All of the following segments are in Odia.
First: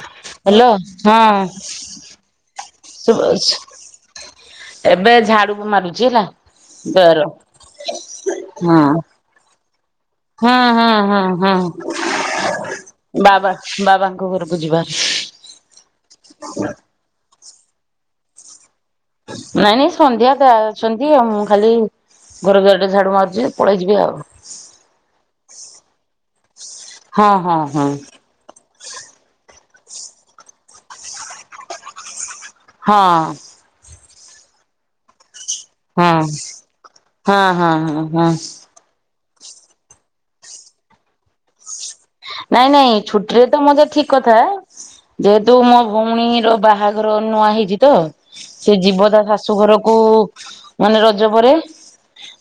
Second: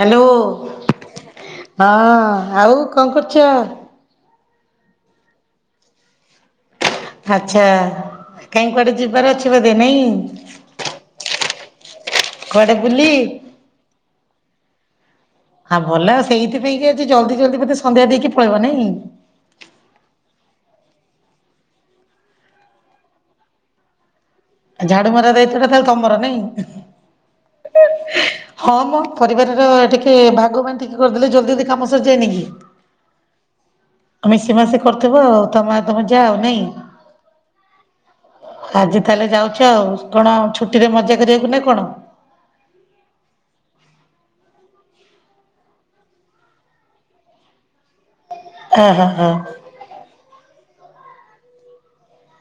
ହାଲୋ ହ୍ୟାଲୋ ହଁ ହଁ ଆଉ କଣ ଶୁଭ କରୁଚ। ଏବେ ଝାଡୁକୁ ମାରୁଛି ହେଲା। ବାର ଆଚ୍ଛା କାହିଁ ହଁ କୁଆଡେ ଯିବାର ଅଛି। ନାଇଁ କି। ହଁ ହଁ ହଁ ହଁ। କୁଆଡେ ବୁଲି? ବାବା ବାବାଙ୍କ ଘରକୁ ଯିବୁ। [unintelligible] ଆଁ ଭଲ ସେଇଥିପାଇଁ କି ଆଜି ଜଲ୍ଦି ଜଲ୍। ବୋଧେ ସନ୍ଧ୍ୟା ଦେଇକି ପଳେଇବ ନାଇଁ। ନାଇଁ ନାଇଁ ସନ୍ଧ୍ୟା ଦା ଅଛନ୍ତି ଆଉ ମୁଁ ଖାଲି ଘର ଦୁଆର ଟା ଝାଡୁ ମାରୁଛି ପଳେଇ ଯିବି ଆଉ। ଝାଡୁ ମରା ଦାୟିତ୍ବ ତାହେଲେ ତମର ନାଇଁ। ହଁ ହଁ ହଁ। ର ଟିକେ ଭାଗ ବାଣ୍ଟିକି କରିଦେଲେ ଜଲ୍ଦି ଜଲ୍ଦି କାମ ସରିଯାଏ ନି କି ହଁ। ଆଉ ମିଶି ମାଶି କରୁଥୁବ ଆଉ। ତମେ ତମ ହଁ ଯା ଆଉ ନାଇଁ? ହଁ ହଁ ହଁ ହଁ। ଆଜି ତାହେଲେ। [unintelligible] ଅଛ ଆଉ କଣ ଛୁଟିରେ ମଜା କରିବାକୁ ନା କଣ। ନାଇଁ ନାଇଁ ଛୁଟିରେ ତ ମଜା ଠିକ୍ କଥା। ଯେହେତୁ ମୋ ଭଉଣୀର ବାହାଘର ନୂଆ ହେଇଚି ତ ସେ ଓହୋ ଯିବ ତା ହଁ ଶାଶୁ ଘରକୁ। ମାନେ ରଜ ପରେ।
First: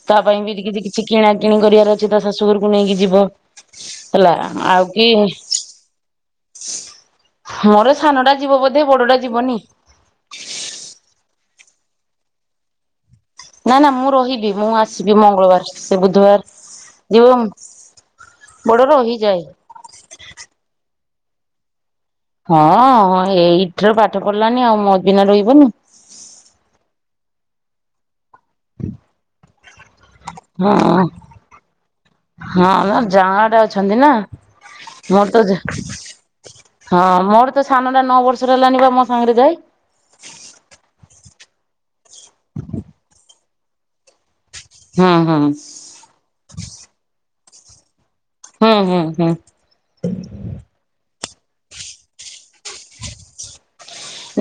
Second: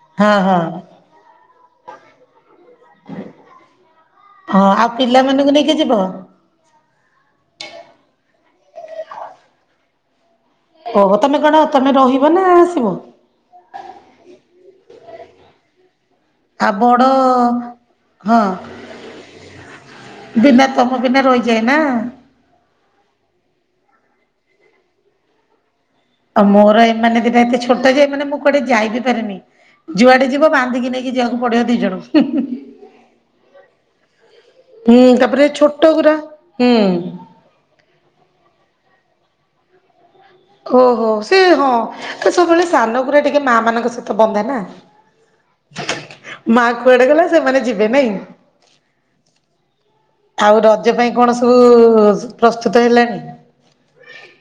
ତା ହଁ ପାଇଁ ବି ହଁ ଏଠି କିଛି କିଣା କିିଣି କରିବାର ଅଛି ତା ଶାଶୁଘରକୁ ନେଇକି ଯିବ ହେଲା। ହଁ ଆଉ ପିଲାମାନଙ୍କୁ ନେଇକି ଯିବ। ମୋର ସାନ ଟା ଯିବ ବୋଧେ ବଡ ଟା ଯିବନି। ହଁ ତମେ କଣ ତମେ ରହିବ ନା ଆସିବ? ନା ନା ମୁଁ ରହିବି ମୁଁ ଆସିବି ମଙ୍ଗଳବାର। ସେ ଆ ବଡ ବୁଧବାର ଯିବ ହଁ ବଡ ରହିଯାଏ। ବିନା ତମ ବିନା ରହିଯାଏ ନା। ହଁ ଏ ଏଇଟି ରେ ପାଠ ପଢିଲାନି ଆଉ ମୋ ବିନା ରହିବନି। ଆଉ ମୋର ଏମାନେ ଦିଟା ଏତେ ଛୋଟ ଯେ ମାନେ ମୁଁ କୁଆଡେ ଯାଇ ବିି ପାରେନି। ଯୁଆଡେ ଯିବ ବାନ୍ଧିକି ହଁ ନେଇକି ଯିବାକୁ ପଡିବ ଦି ଜଣଙ୍କୁ। ହଁ ନା ଯାଆଁଳା ଟା ଅଛନ୍ତି ନା। ହୁଁ ମୋର ତ ତାପରେ ଛୋଟ ଗୁରା ହୁଁ। ହଁ ମୋର ତ ସାନ ଟା ନଅ ବର୍ଷର ହେଲାନି ବା ମୋ ସାଙ୍ଗରେ ଯାଏ। ଓହୋ ସେ ହଁ ସବୁବେଳେ ସାନ ଗୁଡା ଟିକେ ମା ମାନଙ୍କ ସହିତ ବନ୍ଧା ନା। ହୁଁ ହୁଁ। ମାନେ ଯିବେ ନାଇଁ। ହୁଁ ହୁଁ ହୁଁ। ଆଉ ରଜ ପାଇଁ କଣ ସବୁ ପ୍ରସ୍ତୁତ ହେଲାଣି।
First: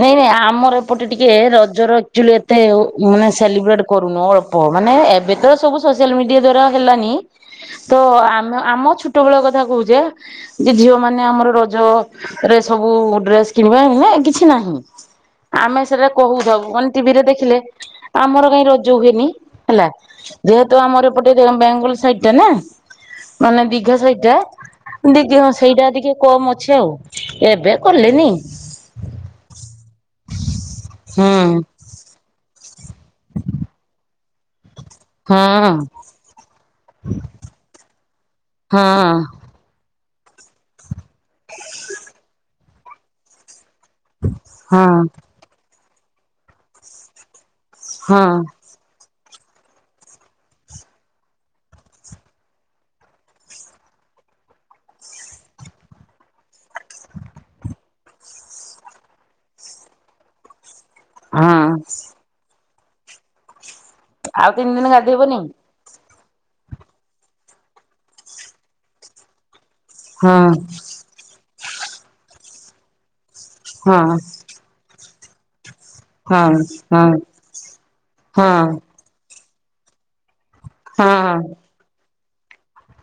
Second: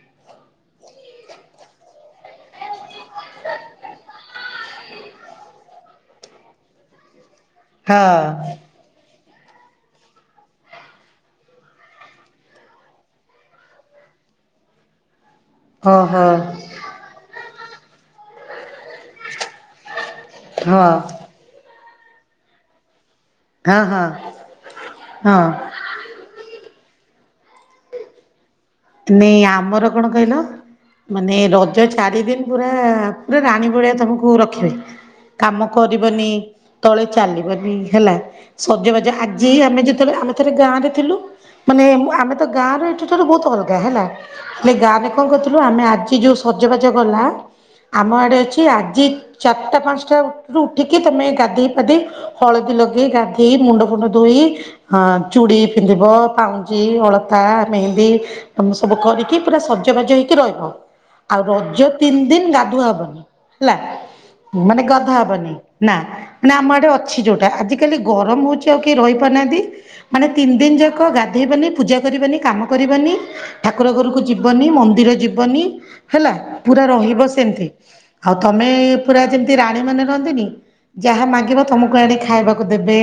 ନାଇଁ ନାଇଁ ଆମର ଏପଟେ ଟିକେ ରଜର ଚୁଆଲି ଏତେ ମାନେ ସେଲିବ୍ରେଟ କରୁନୁ। ଅଳ୍ପ ମାନେ ଏବେ ତ ସବୁ ସୋସିଆଲ ମିଡିଆ ଦ୍ଵାରା ହେଲାନି। ତ ହଁ ଆମ ଆମ ଛୁ ଛୋଟବେଳ କଥା କହୁଛେ। ଯେ ଝିଅ ମାନେ ଆମର ରଜରେ ସବୁ ଡ୍ରେସ କିଣିବା। କିଛି କି କି ନାହିଁ। ଆମେ ସେଇଟା ଓହୋ କହୁଥାଉ। କଣ ଟିଭି ରେ ଦେଖିଲେ। ଆମର କାଇଁ ର ଯୋଉ ହେଇନି ହେଲା ଯେହେତୁ ହଁ ଆମର ଏପଟେ ରେ ବେଙ୍ଗୁଲ ସାଇଟ୍ ନା। ମାନେ ହଁ ଦୀଘା ହଁ। ସେଇଟା ଦିଘୀ ହଁ ସେଇଟା ଟିକେ କମ୍ ଅଛି ଆଉ। ଏବେ କଲେନି। ନାଇ ଆମର କଣ କହିଲ ମାନେ ହୁଁ ରଜ ଚାରି ଦିନ ପୁରା ପୁରା ରାଣୀ ଭଳିଆ ତମକୁ ର [unintelligible] କାମ ହଁ। କରିବନି ତଳେ ଚାଲିବନି ହେଲା। ସଜବାଜ ହଁ ଆଜି ଆମେ ଯ ଆମେ ଥରେ ଗାଁ ରେ ଥିଲୁ। ମାନେ ଆମେ ତ ଗାଁ ର ଏଠା ର ବହୁତ ଅଲଗ ହେଲା ହେ ହଁ ଗାଁରେ କଣ କରୁଥିଲୁ? ଆମେ ଆ ଆଜି ଯୋଉ ସଜବାଜ ଗଲା। ଆମ ହଁ ଆଡେ ଅଛି ଆଜିି ଚାରଟା ପାଞ୍ଚଟା ରୁ ଉଠିକି ତମେ ଗାଧେଇ ପାଧେଇ ହଳଦୀ ଲଗେଇ, ଗାଧେଇ ମୁଣ୍ଡ ଫୁଣ୍ଡ ଧୋଇ ହଁ ଚୁଡି ପିନ୍ଧିବ, ପାଉଁଜି, ଅଳତା, ମେହେନ୍ଦି ତମେ ସବୁ କରିକି ପୁରା ସଜବାଜ ହେଇକି ରହିବ। ଆଉ ହଁ ରଜ ତିନି ଦିନ ଗାଧ କୁହା ଅପା ହେଲା ଆଉ ତିନି ମାନେ ଦିନ କଥା ଗାଧେଇବନି? ହବନି । ନା ନାଁ ଆମ ଏଡେ ଅଛି ଯୋଉଟା ଆଜିିକାଲି ଗରମ ହଉଛି ଆଉ କି ରହି ପାରୁନାହାଁନ୍ତି । ମାନେ ହଁ ତିନି ଦିନ ଯାକ ଗାଧେଇବନି ପୂଜା କରିବାନି କାମ କରିବାନି । ଠାକୁର ହଁ ଘରକୁ ଯିବନି ମନ୍ଦିର ଯିବ ବନି । ହେଲା ହଁ ପୁରା ରହିବ ସେମିତି ଆଉ ହଁ ହଁ ତମେ ପୁରା ଯେମତି ତି ରାଣୀ ମାନେ ରହନ୍ତିନି ଯାହା ହଁ ମାଗିବ ତମକୁ ଆଣିକି ଖାଇବାକୁ ଦେବେ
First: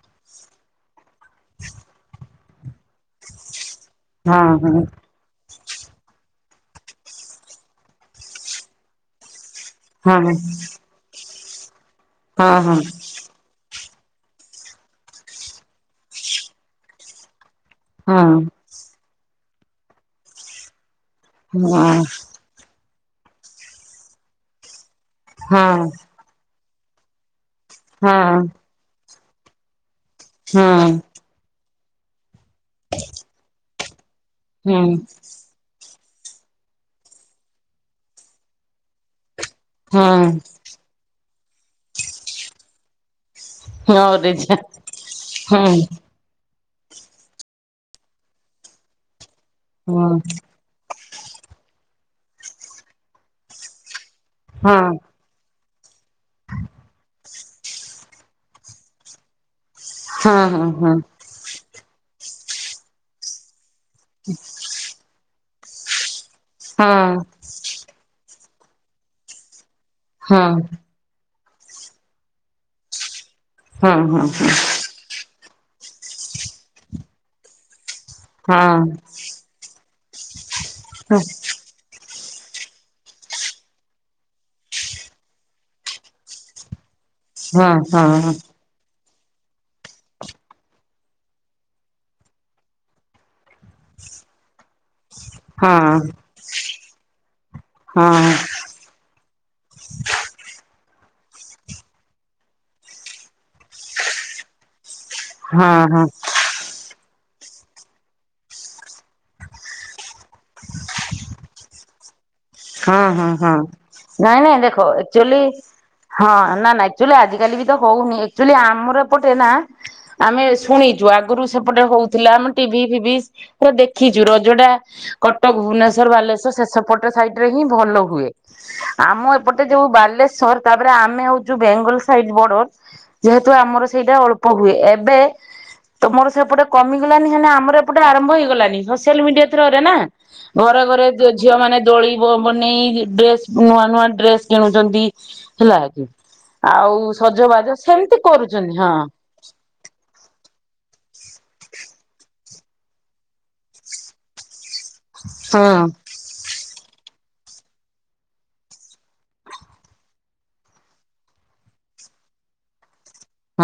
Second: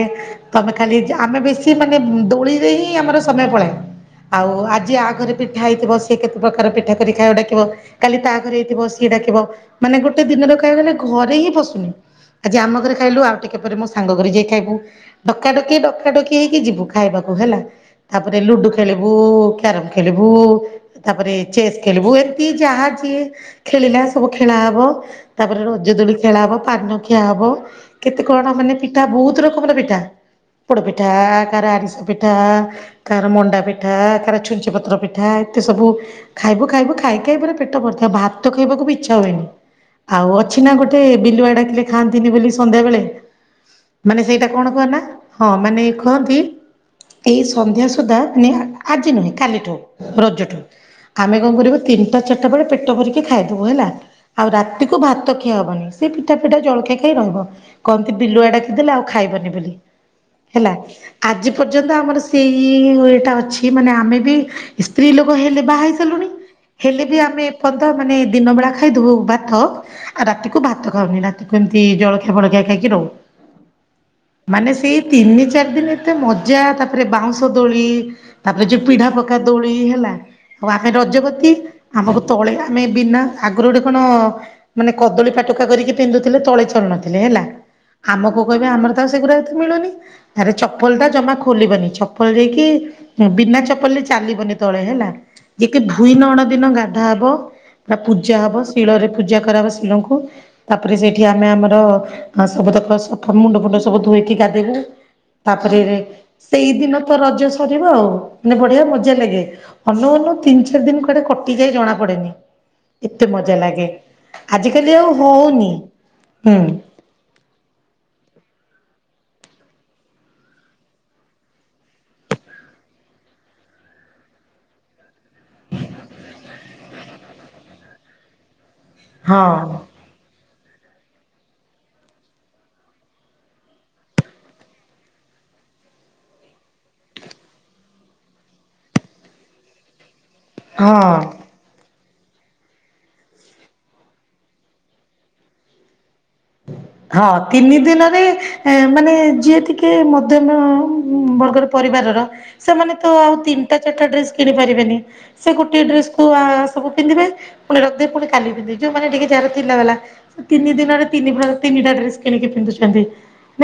ତମେ ଖାଲି ଆମେ ବେଶୀ ମାନେ ଦୋଳିରେ ହିଁ ଆମର ସମୟ ପଳାଏ । ହଁ ଆଉ ଆଜି ଆଗରେ ପିଠା ହେଇଥିବ ସିଏ କେତେ ପ୍ରକାର ପିଠା କରି ଖାଇବା ଡାକିବ କାଲି ତା ଘରେ ହେଇଥିବ ସିଏ ଡାକିବ । ମାନେ ହଁ ହଁ ହଁ ହଁ ଗୋଟେ ଦିନରେ କହିବାକୁ ଗଲେ ଘରେ ହିଁ ବସୁନି ହଁ ଆଜି ଆମ ଘରେ ଖାଇଲୁ ଆଉ ଟିକେ ପରେ ସାଙ୍ଗ ଘରେ ଯାଇ ଖାଇବୁ ।ଡକା ଡକି ଡକା ଡକି ହେଇକି ଯିବୁ ଖାଇବାକୁ ହେଲା । ହଁ ତାପରେ ଲୁଡୁ ଖେଳିବୁ । ବୋଉ କେ୍ୟାର ଖେଲିବୁ ତାପରେ ଚେସ୍ ଖେଳିବୁ ଏମିତି ଯାହା ଯା କିଏ ଖେଳିଲା ସବୁ ଖେଳା ହବ। ହଁ ହଁ ହଁ ତାପରେ ରଜଦୋଳି ଖେଳ ହବ। ପାନଖିଆ ହେବ। କେତେ କଣ ମାନେ ପିକ୍ ତା ବୁହୁତ ରକମର ପିଠା ହଁ ହଁ ପୋଡ଼ପିଠା କାହାର ଆରିଶା ପିଠା ତାର ମଣ୍ଡା ପିଠା ଛୁଞ୍ଚି ପତ୍ର ପତ୍ର ପିଠା ଏତେ ସବୁ ଖାଇବୁ ଖାଇବୁ ଖାଇ ଖାଇ ପୁରା ପେଟ ବଥା। ଭାତ ଖାଇବାକୁ ବି ଇଚ୍ଛା ହୁଏନି। ହଁ ଆଉ ଅଛି ନା ଗୋଟେ ବିଲୁଆ [inaudible] ଖାଆନ୍ତିନି ବୋଲି ସନ୍ଧ୍ୟାବେଳେ ମାନେ ରେ ସେଇଟା ଯା କଣ କୁହ ନା ହଁ ମାନେ କୁହନ୍ତି ଏଇ ସନ୍ଧ୍ୟା ସୁଦ୍ଧା ଆଣିଆ ଆଜି ନାହିଁ କାଲି ରଜଠୁ ଆମେ କଣ କରିବୁ ତିନିଟା ଚାରିଟା ବେଳେ ପେଟ ଭରିକି ଖାଇଦବୁ ହେଲା। ଆଉ ହଁ ହଁ ହଁ ରାତିକୁ ଭାତ କା [inaudible] ସେ ପିଠା ପିଠା ଜଳଖିଆ ଖାଇ ରହିଵ। କହନ୍ତି ବିଲୁଆ ଡାକିଦେଲେ ଆଉ ଖାଇବନି ବୋଲି। ହଁ ହଁ ହଁ ହଁ ହଁ ହଁ ହଁ ହଁ ହେଲା ହଁ ଆଜି ପର୍ଯ୍ୟନ୍ତ ଆମର ସେଇ ଇ ଟା ଅଛି। କି ମାନେ ଆମେ ବି ହେଲେ ବାହା ହେଇ ସାରିଲୁଣି। ହେଲେ ବି ଆମେ ଏପର୍ଯ୍ୟନ୍ତ ମାନେ ଦିନବେଳା ଖାଇ ଦବୁ ଭାତ ଆଉ ରାତିକୁ ଭାତ ଖାଉନି ନା। ସେମିତି ଜଳଖିଆ ବଳଖିଆ ଖାଇକି ରହୁ। ମାନେ ସେଇ ତିନି ଚାରି ସେଦିନେ ଏତେ ମଜା ତାପରେ ବାଉଁଶ ଦୋଳି ହଁ। ପୁଣି ହେଲା ଆମେ ରଜ ବତି ଆମକୁ ତଳେ ଆମେ ବିନା ଆଗରୁ ଗୋଟେ କଣ ମାନେ କଦଳୀ ପାଟୁକା କରିକି ପିନ୍ଧୁଥିଲେ ତଳେ ଚଳନ ଥିଲେ ହେଲା ଆମକୁ କହିବେ ଆମର ହଁ ସେଗୁଡା ଏଠି ମିଳୁନି ଆରେ ଚପଲ ଟା ଜମା ଖୋଲିବନି ଚପଲ ଯାଇକି ବିନା ଚପଲରେ ଚାଲିବନି ତଳେ ହେଲା ଯେତେ ଭୁଇ ନଅଣ ଦିନ ଗା ଭାବ ବା ହଁ ପୂଜା ହବ ଶିଳରେ ପୂଜା କରାହବ ଶିଳଙ୍କୁ ତାପରେ ସେଇଠି ଆମେ ଆମର ସବୁ ତକର ସ ମୁଣ୍ଡ ଫୁଣ୍ଡ ସବୁ ଧୋଇକି ଗାଧେଇବୁ। ତାପରେ ହଁ ହଁ ସେଇଦିନ ତ ରଜ ସ ଆଉାନେ ବଢିଆ ମ [inaudible] ମଜା ଲାଗେ ଅନଉ ଅନଉ ତିନ୍ ଚାରି ଦିନ କୁଆଡେ କଟି ଟିକେ ଜଣା ପଡେନି। ହଁ ଏତେ ହଁ ହଁ ମଜା ଲାଗେ। ନାଇଁ ନାଇଁ ଦେଖ ଆଜିକାଲି ଆଉ ଆକଚୁଆଲି ହଉନି ହଁ ହୁଁ ନା ନା ଆକଚୁଆ ଲି ଆଜିିକାଲି ବି ତ ହଉନି ଆକଚୁଆଲି ଆମର ଏପଟେ ନା ଆମେ ଶୁଣିଛୁ ଆଗରୁ ସେପଟେ ହଉଥିଲା ଆମେ ଟିଭି ଫିଭି ସେ ଦେଖିଛୁ ରଜଡା କଟକ ଭୁବନେଶ୍ୱର ବାଲେଶ୍ଵର ସେ ସେପଟ ସାଇଡ୍ ରେ ହିଁ ଭଲ ହୁଏ। ଆମ ଏପଟେ ହଁ। ଯୋଉ ବାଲେଶ୍ୱର ତାପରେ ଆମେ ହଉଛୁ ବେଙ୍ଗଲ ସାଇଡ ବର୍ଡର ଯେହେତୁ ଆମର ସେଇଟା ଅଳ୍ପ ହୁଏ ଏବେ ତମର ସେପଟେ କମିଗଲାନି ହେନେ ଆମର ଏପଟେ ଆରମ୍ଭ ହେଇଗଲାନି ସୋସିଆଲ ମିଡିଆ ଥ୍ରୋରେ ନା। ଘରେ ଘରେ ହଁ। ଝିଅ ମାନେ ଦୋଳି ବ ବନେଇ ଡ୍ରେସ ନୂଆ ନୂଆ ଡ୍ରେସ କିଣୁଛନ୍ତି ହେଲା କି? ଆଉ ହଁ ସଜବାଜ ତିନି ସେମିତି ଦିନରେ କରୁଛନ୍ତି ହଁ ମାନେ ଯିଏ ଟିକେ ମଧ୍ୟମ ବର୍ଗର ପରିବାରର ସେମାନେ ତ ଆଉ ତିନିଟା ଚାରିଟା ଡ୍ରେସ କିଣି ପାରିବେ ସେ ହଁ। ଗୋଟି ଏ ଡ୍ରେସକୁୁ ସବୁ ପିନ୍ଧିବେ। ପୁଣି ରଖଦେ ପୁଣି କାଲି ପିନଧିବି ଯୋଉମାନେ ଟିକେ ଯାହାର ଥିଲା ବଲା ସେ ତିନି ଦିନରେ ତିନି ପ୍ର ତିନିଟା ଡ୍ରେସ କିଣିକି ପିନ୍ଧୁଛନ୍ତି।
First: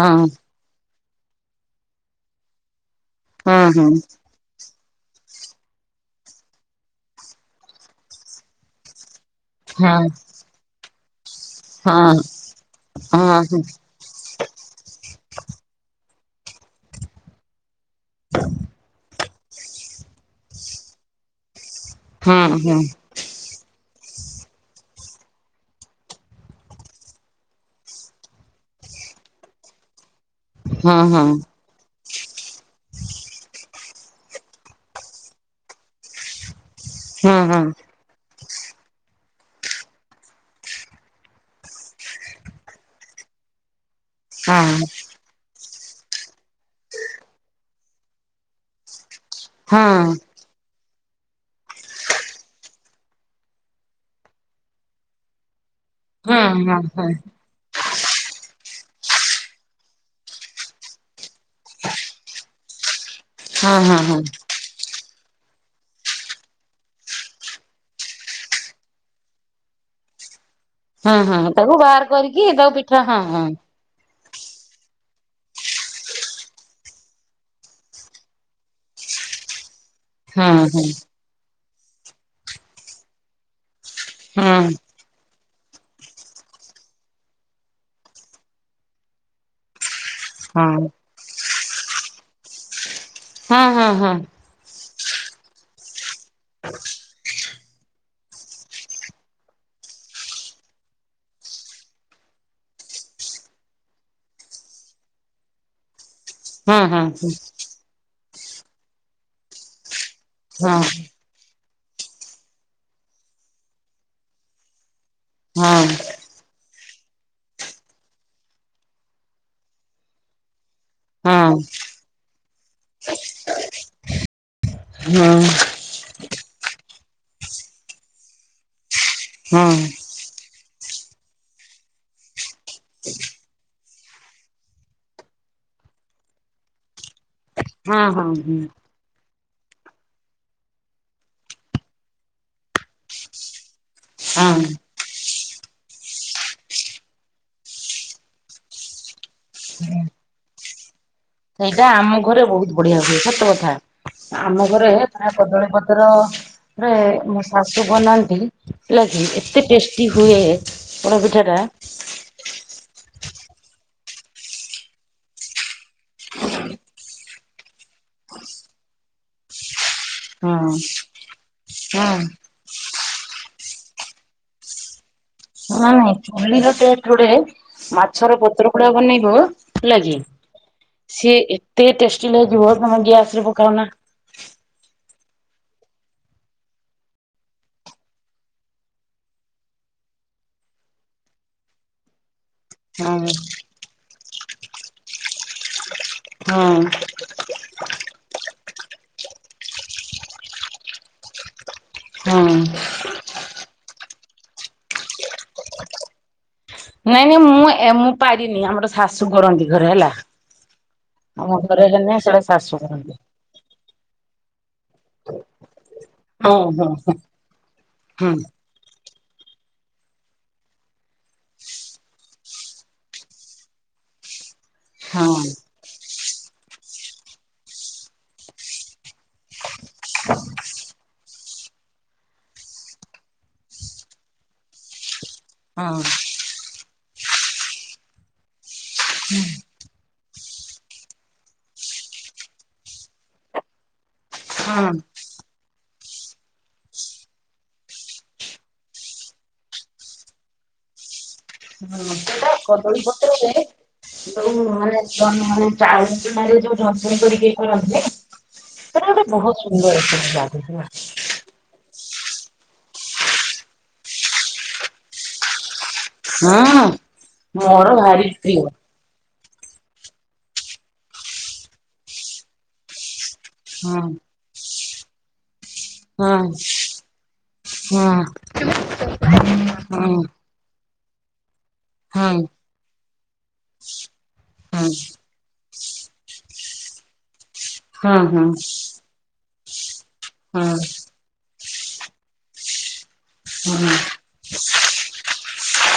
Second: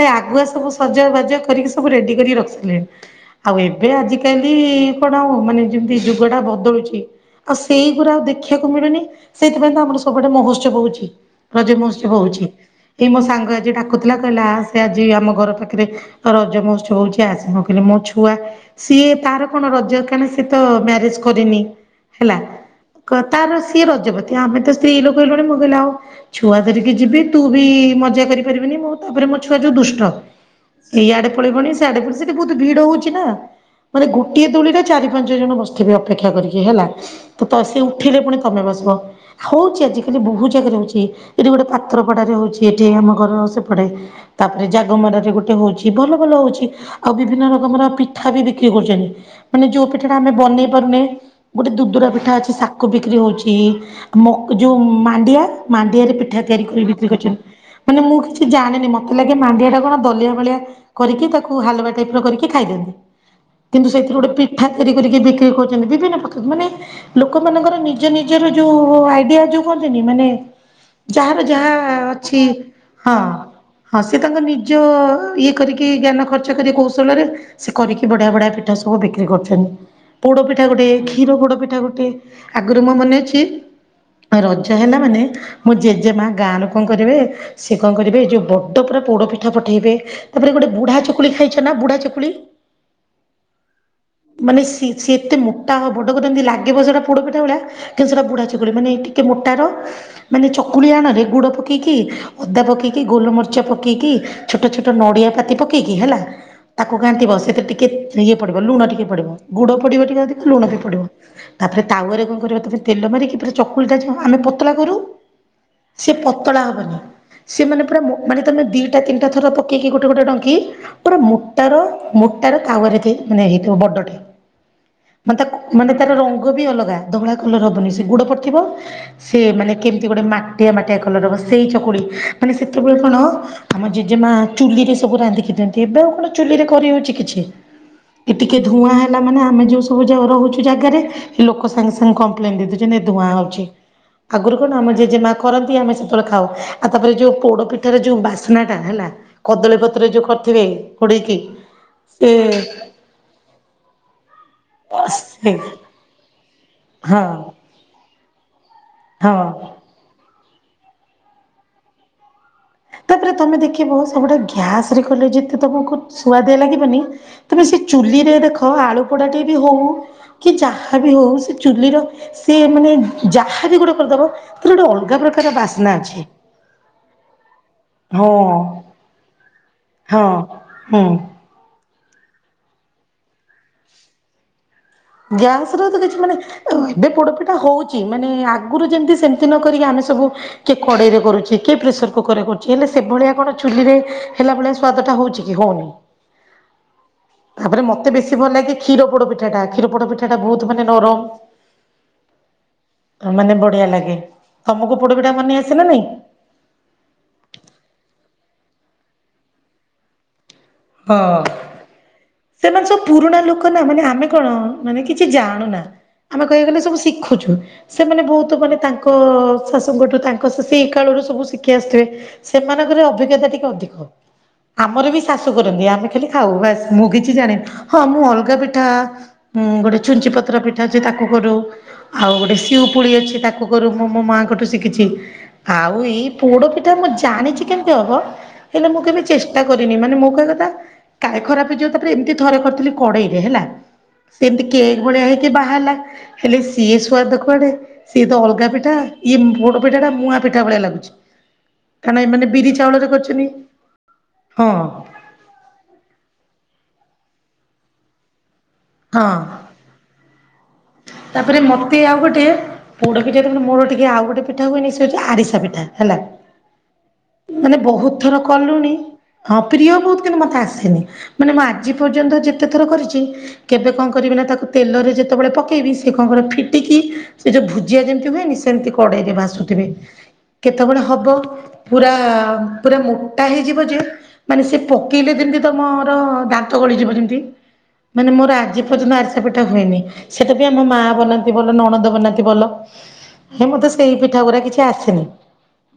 ବାଈ ଆଗୁଆ ସବୁ ସୁ ସଜ ବାଜ କରିକି ସବୁ ରେଡ଼ି କରିକି ରଖି ସାରିଲେଣି। ଆଉ ହଁ ଏବେ ଆଜିକାଲି କଣ ଆଉ ମାନେ ଯେମିତି ଯୁଗ ଟା ବଦଳୁଛି ଆଉ ସେଇଗୁରା ଆଉ ଦେଖିଆକୁ ମିଳୁନି। ସେଥିଇଁ ତ ହଁ ଆମର ସବୁ ଆଡ଼େ ମହୋତ୍ସବ ହଉଛି। ରଜ ହଁ ମହୋତ୍ସବ ହଉଛି। ମୋ ସାଙ୍ଗ ହଁ ଆଜି ଡାକୁଥିଲା କହିଲା ସେ ଆଜି ଆମ ଘର ପାଖରେ ରଜ ମହୋତ୍ସବ ହଉଛି ଆସେ ହେଲେ ମୋ ଛୁଆ ସିଏ ତାର କଣ ରଜ କାହିଁନା ସେ ତ ମ୍ୟାରେଜ କରିନି । ହଁ ହେଲା ହଁ ହଁ। କ ତାର ସେ ସିଏ ରଜପତି ଆମେ ତ ସ୍ତ୍ରୀ ଲୋକ ହେଲୁଣି ମୁଁ କହିଲ ଆଉ ଛୁଆ ଧରିକି ଯିବି ତୁ ବି ମଜା କରିପାରିବିନି ମୁଁ ତାପରେ ମୋ ଛୁଆ ଯୋଉ ଦୁଷ୍ଟ । ହଁ ହଁ ଏଇଆଡେ ପଳେଇିବଣି ସେ ଆଡେ ପ ସେଠି ବହୁତ ଭିଡ ହଉଛି ନା । ମାନେ ଗୋଟିଏ ଦୋଳିରେ ଚାରି ପାଞ୍ଚ ଜଣ ବସିି ଥିବେ ଅପେକ୍ଷା କରିକି । ଯେ ହେଲା ହଁ ତ ହଁ ହଁ ତ ସେ ଉଠିଲେ ପୁଣି ତମେ ବସିବ । ହଉଛି ଆଜିକାଲି ବହୁତ ଜାଗାରେ ହଉଛି ଏଠି ଗୋଟେ ପାତ୍ରପଡାରେ ହଉଛି । କିଏ ଏଠି ଆମ ଘର ସେପଡ଼େ । ତାପରେ ହଁ। ଜାଗମରରେ ଗୋଟେ ହଉଛି । ଯି ଭଲ ଭଲ ହଉଛି ଆଉ ବିଭିନ୍ନ ରକମର ପିଠା ବି ବିକ୍ରି କରୁଛନ୍ତି । ମାନେ ହଁ ଯୋଉ ପିଠା ହଁ ଟା ଆମେ ବନେଇ ପାରୁନେ ଗୋଟେ ଦୁଦୁରା ପିଠା ଅଛି ସାକ ବିକ୍ରି ମକ ଯୋଉଛି ଯୋଉ ମାଣ୍ଡିଆ ମାଣ୍ଡିଆରେ ପିଠା ତିଆରି ହଁ ହଁ କରି ବିକ୍ରି ହଁ କରିଛନ୍ ମାନେ ମୁଁ କିଛି ଜାଣିନି ମତେ ଲାଗେ ମାଣ୍ଡିଆଟା କଣ ଦଲିଆ ଭଳିଆ କରିକି ତାକୁ ହାଲୁଆ ଟାଇପର କରିକି ଖାଇଦିଅନ୍ତି। କିନ୍ତୁ ହଁ ସେଇଥିରେ ଗୋଟେ ପିଠା କିରି କରିକିର ବିକ୍ରି କରୁଚନ୍ତି। ବିଭିନ୍ନ ପକା ମାନେ ଲୋକମାନଙ୍କର ନିଜ ନିଜର ଯୋଉ ଆଇଡ଼ିଆ ଯୋଉ କହନ୍ତିନି ମାନେ ହଁ ହଁ ଯାହାର ଯାହା ତାକୁ ବାହାର କରି ଇ ତାକୁ ପିଠା ହଁ ହଁ। ସିଏ ତାଙ୍କ ନିଜ ଇଏ କରିକି ଜ୍ଞାନ ଖର୍ଚ୍ଚ କରି କୌଶଳରେ ସେ କରିକି ବଢିଆ ବଢିଆ ପିଠା ସବୁ ବିକ୍ରି କରୁଛନ୍ତି। ପୋଡ଼ ପିଠା ହଁ ହଁ ଗୋଟିଏ କ୍ଷୀର ପୋଡ଼ ପିଠା ଗୋ ଟି ଆଗୁରୁ ମୋ ମନେ ଅଛି ହଁ ରଜ ହେଲା ମାନେ ମୋ ଜେଜେମା ଗାଁ ଲୋ କରିବେ ସିଏ କଣ କରିବେ ଏଇ ଯୋଉ ବଡ଼ ପୁରା ପୋଡ଼ ପିଠା ପଠେଇବେ। ତାପରେ ଗଟେ ହଁ ବୁଢ଼ା ଚକୁଳି ଖାଇ ଛ ନା ବୁଢା ଚୁକୁଳି। ହଁ ହଁ। ମାନେ ସି ସିଏ ଏତେ ମୋଟା ହ ବଡକୁ ଯେମତି ଲାଗିବ ସେଟା ପୋଡ଼ ପିଠା ଭଳିଆ କିନ୍ତୁ ସେଟା ବୁଢ଼ା ଚକୁଳି ମାନେ ଟିକେ ମୋଟାର ମାନେ ଚକୁଳି ଆଣରେ ଗୁଡ଼ ପକେଇକି ଅଦା ପକେଇକି ଗୋଲମରିଚ ପକେଇକି ଛୋଟ ଛୋଟ ନଡ଼ିଆ ପାତି ପକାଇକି ହେଲା ହଁ ତାକୁ ହଁ ଘାଣ୍ଟିବ ସେ ତ ଟିକେ ନେଇକି ପଡ଼ିବ ଲୁଣ ଟିକେ ପଡ଼ିବ ଗୁଡ଼ ପଡ଼ିବ ଟିକେ। ଦେତ୍ ଲୁଣ ବି ହଁ ପଡ଼ିବ‌। ତାପରେ ତାୱାରେ କଣ କରିବା ତମେ ତେଲ ମାରିକି ପୁରା ଚକୁଳିଟା ଯୋଉ ଆମେ ପତଳା କରୁ ହଁ ସେ ପତଳା ହବନି। ସିଏ ମାନେ ପୁରା ମୋ ମାନେ ତମେ ଦିଟା ତିନିଟା ଥର ପକେଇକି ଗୋଟେ ଗୋଟେ ଡଙ୍କି ପୁରା ହଁ ମୋଟାର ମୋଟର ତାୱାରେ ତିଆ ମାନେ ହେଇଥିବ ବଡ ହଁ ମ ହଁ। ତାକୁ ମାନେ ତାର ରଂ ଗ ବି ଅଲଗା ଧଳା କଲର ହବନି ସେ ଗୁଡ଼ ପଡି଼ଥିବ ସେ ମାନେ କେମତି ଗୋଟେ ମା ଟିଆ ମାଟିଆ କଲର ହବ ସେଇ ଚକୁଳି ମାନେ ସେତୋବେଳେ କଣ ଆମ ଜେଜେମା ଚୁଲିରେ ସବୁ ରାନ୍ଧିକି ଦିଅନ୍ତି। ଏବେ ଆଉ କଣ ଚୁଲିରେ କରିହୋଉଚି କିଛି? ହଁ ହଁ ଏ ଟିକେ ହୁଁ। ଧୂଆଁ ହେଲା ମାନେ ଆ ଆମେ ଯୋଉ ସବୁ ଯଉ ରହୁଚୁ ଜାଗାରେ ଲୋକ ସାଙ୍ଗେ ସାଙ୍ଗେ କମ୍ପ୍ଲେନ ଦେଇଦୋଉଚନ୍ତି ଏ ଧୂଆଁ ହଉଚି। ଆଗରୁ ହଁ କଣ ଆମର ଜେଜେମା କରନ୍ତି ଆମେ ସେତେବେଳେ ଖାଉ ଆଉ ତାପରେ ଯୋଉ ପୋଡ ପିଠାର ଯୋଉ ବାସ୍ନା ଟା ହେଲା କଦଳୀ ପତ୍ରରେ ଯୋଉ କରିଥିବେ ଘୋଡେଇକି ସେଇଟା ଆମ ସେ ଘରେ ବହୁତ ବଢିଆ ହୁଏ ସତକଥା ଆଛା ଆମ ଘରେ ପ୍ରାୟ ସେ କଦଳୀପତ୍ରରେ ହଁ ମୋ ଶାଶୂ ବନାନ୍ତି ହେଲା କିି ହଁ। ଏତେ ଟେଷ୍ଟି ହୁଏ ପୋଡ଼ପିଠାଟା ତାପରେ ତମେ ଦେଖିବ ସବୁଠାରୁ ଗ୍ୟାସ ରେ କଲେ ଯେତେ ତମକୁ ସୁଆଦିଆ ଲାଗିବନି ତମେ ସେ ଚୁଲି ରେ ଦେଖ ଆଳୁ ପୋଡାଟେ ବି ହଉ କି ହଁ ଯାହା ବି ହଉ ସେ ଚୁଲିର ହଁ। ସେ ମାନେ ଯାହା ବି ଗୋଟେ କରିଦବ ତାର ଗୋଟେ ଅଲଗା ପ୍ରକାର ବାସ୍ନା ନା ନାଇଁ ଅଛି। ଚୁଲିର ଟେଷ୍ଟ ଗୋଟେ ହଁ। ମାଛର ପତ୍ର ପୋଡ଼ା ବନେଇବ ହେଲା କି ହଁ ହୁଁ। ସିଏ ଏତେ ଟେଷ୍ଟି ଲାଗିବ ତମେ ଗ୍ୟାସରେ ପକାଉନା ଗ୍ୟାସ ର ତ କିଛି ମାନେ ଏବେ ପୋଡପିଠା ହଉଛି ମାନେ ଆଗରୁ ଯେମିତି ସେମିତି ନ କରିକି ଆମେ ସବୁ କିଏ କଡେଇରେ କରୁଛେ କିଏ ପ୍ରେସର କୁକର ରେ କରୁଛେ ହେଲେ ହଁ ସେଭଳିଆ କଣ ଚୁଲିରେ ହେଲା ଭଳିଆ ସ୍ଵାଦ ଟା ହଉଛି କି ହଉନି। ହଁ। ତାପରେ ମତେ ବେଶୀ ଭଲ ଲାଗେ କ୍ଷୀର ପୋଡପିଠାଟା। କ୍ଷୀର ପୋଡପିଠାଟା ବହୁତ ମାନେ ହଁ। ନରମ ମାନେ ବଢିଆ ଲାଗେ ତମକୁ ପୋଡ ପିଠା ବନେଇ ଆସେ ନା ନାଇଁ? ନାଇଁ ନାଇଁ ମୁଁ ମୁଁ ପାରିନି ଆମର ଶାଶୂ କରନ୍ତି ଘରେ ହେଲା। ହଁ ଆମ ଘରେ ହେନେ ସେଟା ଶାଶୁ ସେମାନେ ସବୁ କରନ୍ତି। ପୁରୁଣା ଲୋକ ନା ମାନେ ଆମେ କଣ ମାନେ କିଛି ଜାଣୁନା । ଆମେ ହୁଁ କହିବାକୁ ଗଲେ ସବୁ ହଁ ଶିଖୁଛୁ ସେମାନେ ବହୁତ ମାନେ ତାଙ୍କ ତାଙ୍କ ଶାଶୂଙ୍କଠୁ ତାଙ୍କ ସେତିକି କାଳରୁ ସବୁ ଶିଖି ଆସୁଥିବେ ସେମାନଙ୍କର ଅଭିଜ୍ଞତା ଟିକେ ଅଧିକ। ଆମର ବି ହଁ ଶାଶୂ ଶାଶୂ କରନ୍ତି ଆମେ ଖଲି ଖାଉ ବାସ୍ ମୁଁ କିଛି ଜାଣିନି। ହଁ ମୁଁ ଅଲଗା ପିଠା ଗୋଟେ ଛୁଞ୍ଚି ପତ୍ର ପିଠା ଅଛି ତାକୁ କରୁ ଆଉ ଗୋଟେ ସିଉପୁଳି ଅଛି ତାକୁ କରୁ ମୁଁ ମୋ ମାଆଙ୍କଠୁ ଶିଖିଛି। ଆଉ ହଁ ଏଇ ପୋଡ଼ପିଠା ପିଠା ମୁଁ ଜାଣିଛି କେମିତି ହବ ହେଲେ ମୁଁ କେବେ ଚେଷ୍ଟା କରିନି ମାନେ ମୁଁ କହିବା କଥା କାଳେ ଖରାପ ହେଇଯିବ। ତାପରେ ଏମତି ଥରେ କରିଥିଲି କଡେଇରେ ହେଲା ସେ ଏମିତି କେକ୍ ଭଳିଆ ହେଇକି ବାହାରିଲା ହେଲେ ସିଏ ସୁଆଦ କୁଆଡେ ସିଏ ତ ଅଲଗା ପିଠା ଇଏ ପୋଡ଼ପିଠା ଟା ମୁଆଁ ପିଠା ଭଳିଆ ଲାଗୁଛି। କାରଣ ଏମାନେ ବିରି କଦଳୀ ଚାଉଳରେ କରିଛନ୍ତି ପତ୍ରରେ ଯୋଉ ହଁ ମାନେ ମାନେ ଚାଉଳ ଚୁନାରେ ଯୋଉ ଜନ୍ତୁଣି କରିକି କରନ୍ତି ସେ ଗୋଟେ ହଁ। ବହୁତ ସୁନ୍ଦର ଲାଗୁଛି ନା । ତାପରେ ମତେ ଆଉ ଗୋଟେ ପୋଡ ପିଠା ଟେ ମୋର ଟିକେ ଆଉ ଗୋଟେ ପିଠା ହୁଏନି ସେ ହଉଛି ଆରିସା ପିଠା। ହେଲା। ହଁ ମାନେ ମୋର ବହୁତ ଭାରି ଥର ପ୍ରିୟ। କଲୁଣି ହଁ ପ୍ରିୟ ବହୁତ କିନ୍ତୁ ମତେ ଆସେନି ।ମାନେ ମୁଁ ଆଜି ପର୍ଯ୍ୟନ୍ତ ଯେତେ ଥର କରିଛି କେବେ ହଁ କଣ କରିବି ନା ତାକୁ ତେଲରେ ଯେତେବେଳେ ପ ଇବି ସେ କଣ ହଁ କର ଫିଟିକି ସେ ଯୋଉ ଭୁଜିଆ ହଁ ଯେମିତି ହୁଏନି ସେମିତି କଡେଇରେ ଭାସୁଥିବେ। ହଁ। କେ କେତବଳେ ହବ? ପୁରା ହଁ ହଁ ପୁରା ମୋଟା ହେଇଯିବ ଯେ ମାନେ ସେ ହଁ ପକେଇଲେ ଯେମତି ତମର ଦା ତରଳି ଯିବ ଯେମିତି ହଁ ହଁ ମାନେ ହଁ ମୋର ଆଜି ପର୍ଯ୍ୟନ୍ତ ଆରିସା ପି ତା ହୁଏନି । ସେଟା ବି ଆମ ମା ବନା ବଲ ନଣନ୍ଦ ବନାନ୍ତି ବଲ। ହେ ମତେ ସେଇ ପିଠା ଗୁରା କିଛି ଆସେନି।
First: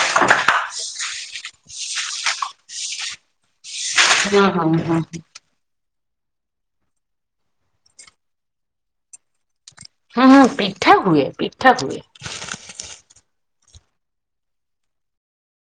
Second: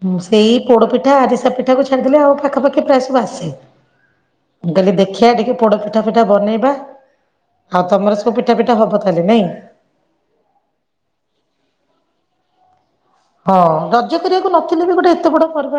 ହୁଁ ସେଇ ପୋଡ ପିଠା, ଆରିସା ପିଠାକୁ ଛାଡିଦେଲେ ଆଉ ପାଖାପାଖି ପ୍ରାୟ ସବୁ ଆସେ। ହଁ ମୁଁ ହଁ କହିଲି ହଁ ଦେଖିଆ ଟିକେ ପୋଡ ପିଠା ପିଠା ବନେଇବା ।ଆଉ ତମର ସବୁ ପିଠା ପିଠା ହବ ତ ତା ହେଲେ ନାଇଁ । ହଁ ହଁ ପିଠା ହୁଏ ପିଠା ହୁଏ। ହଁ ରଜ କରିଆକୁ ନଥିଲେ ବି ଗୋଟେ ଏତେ ବଡ ପର୍ବ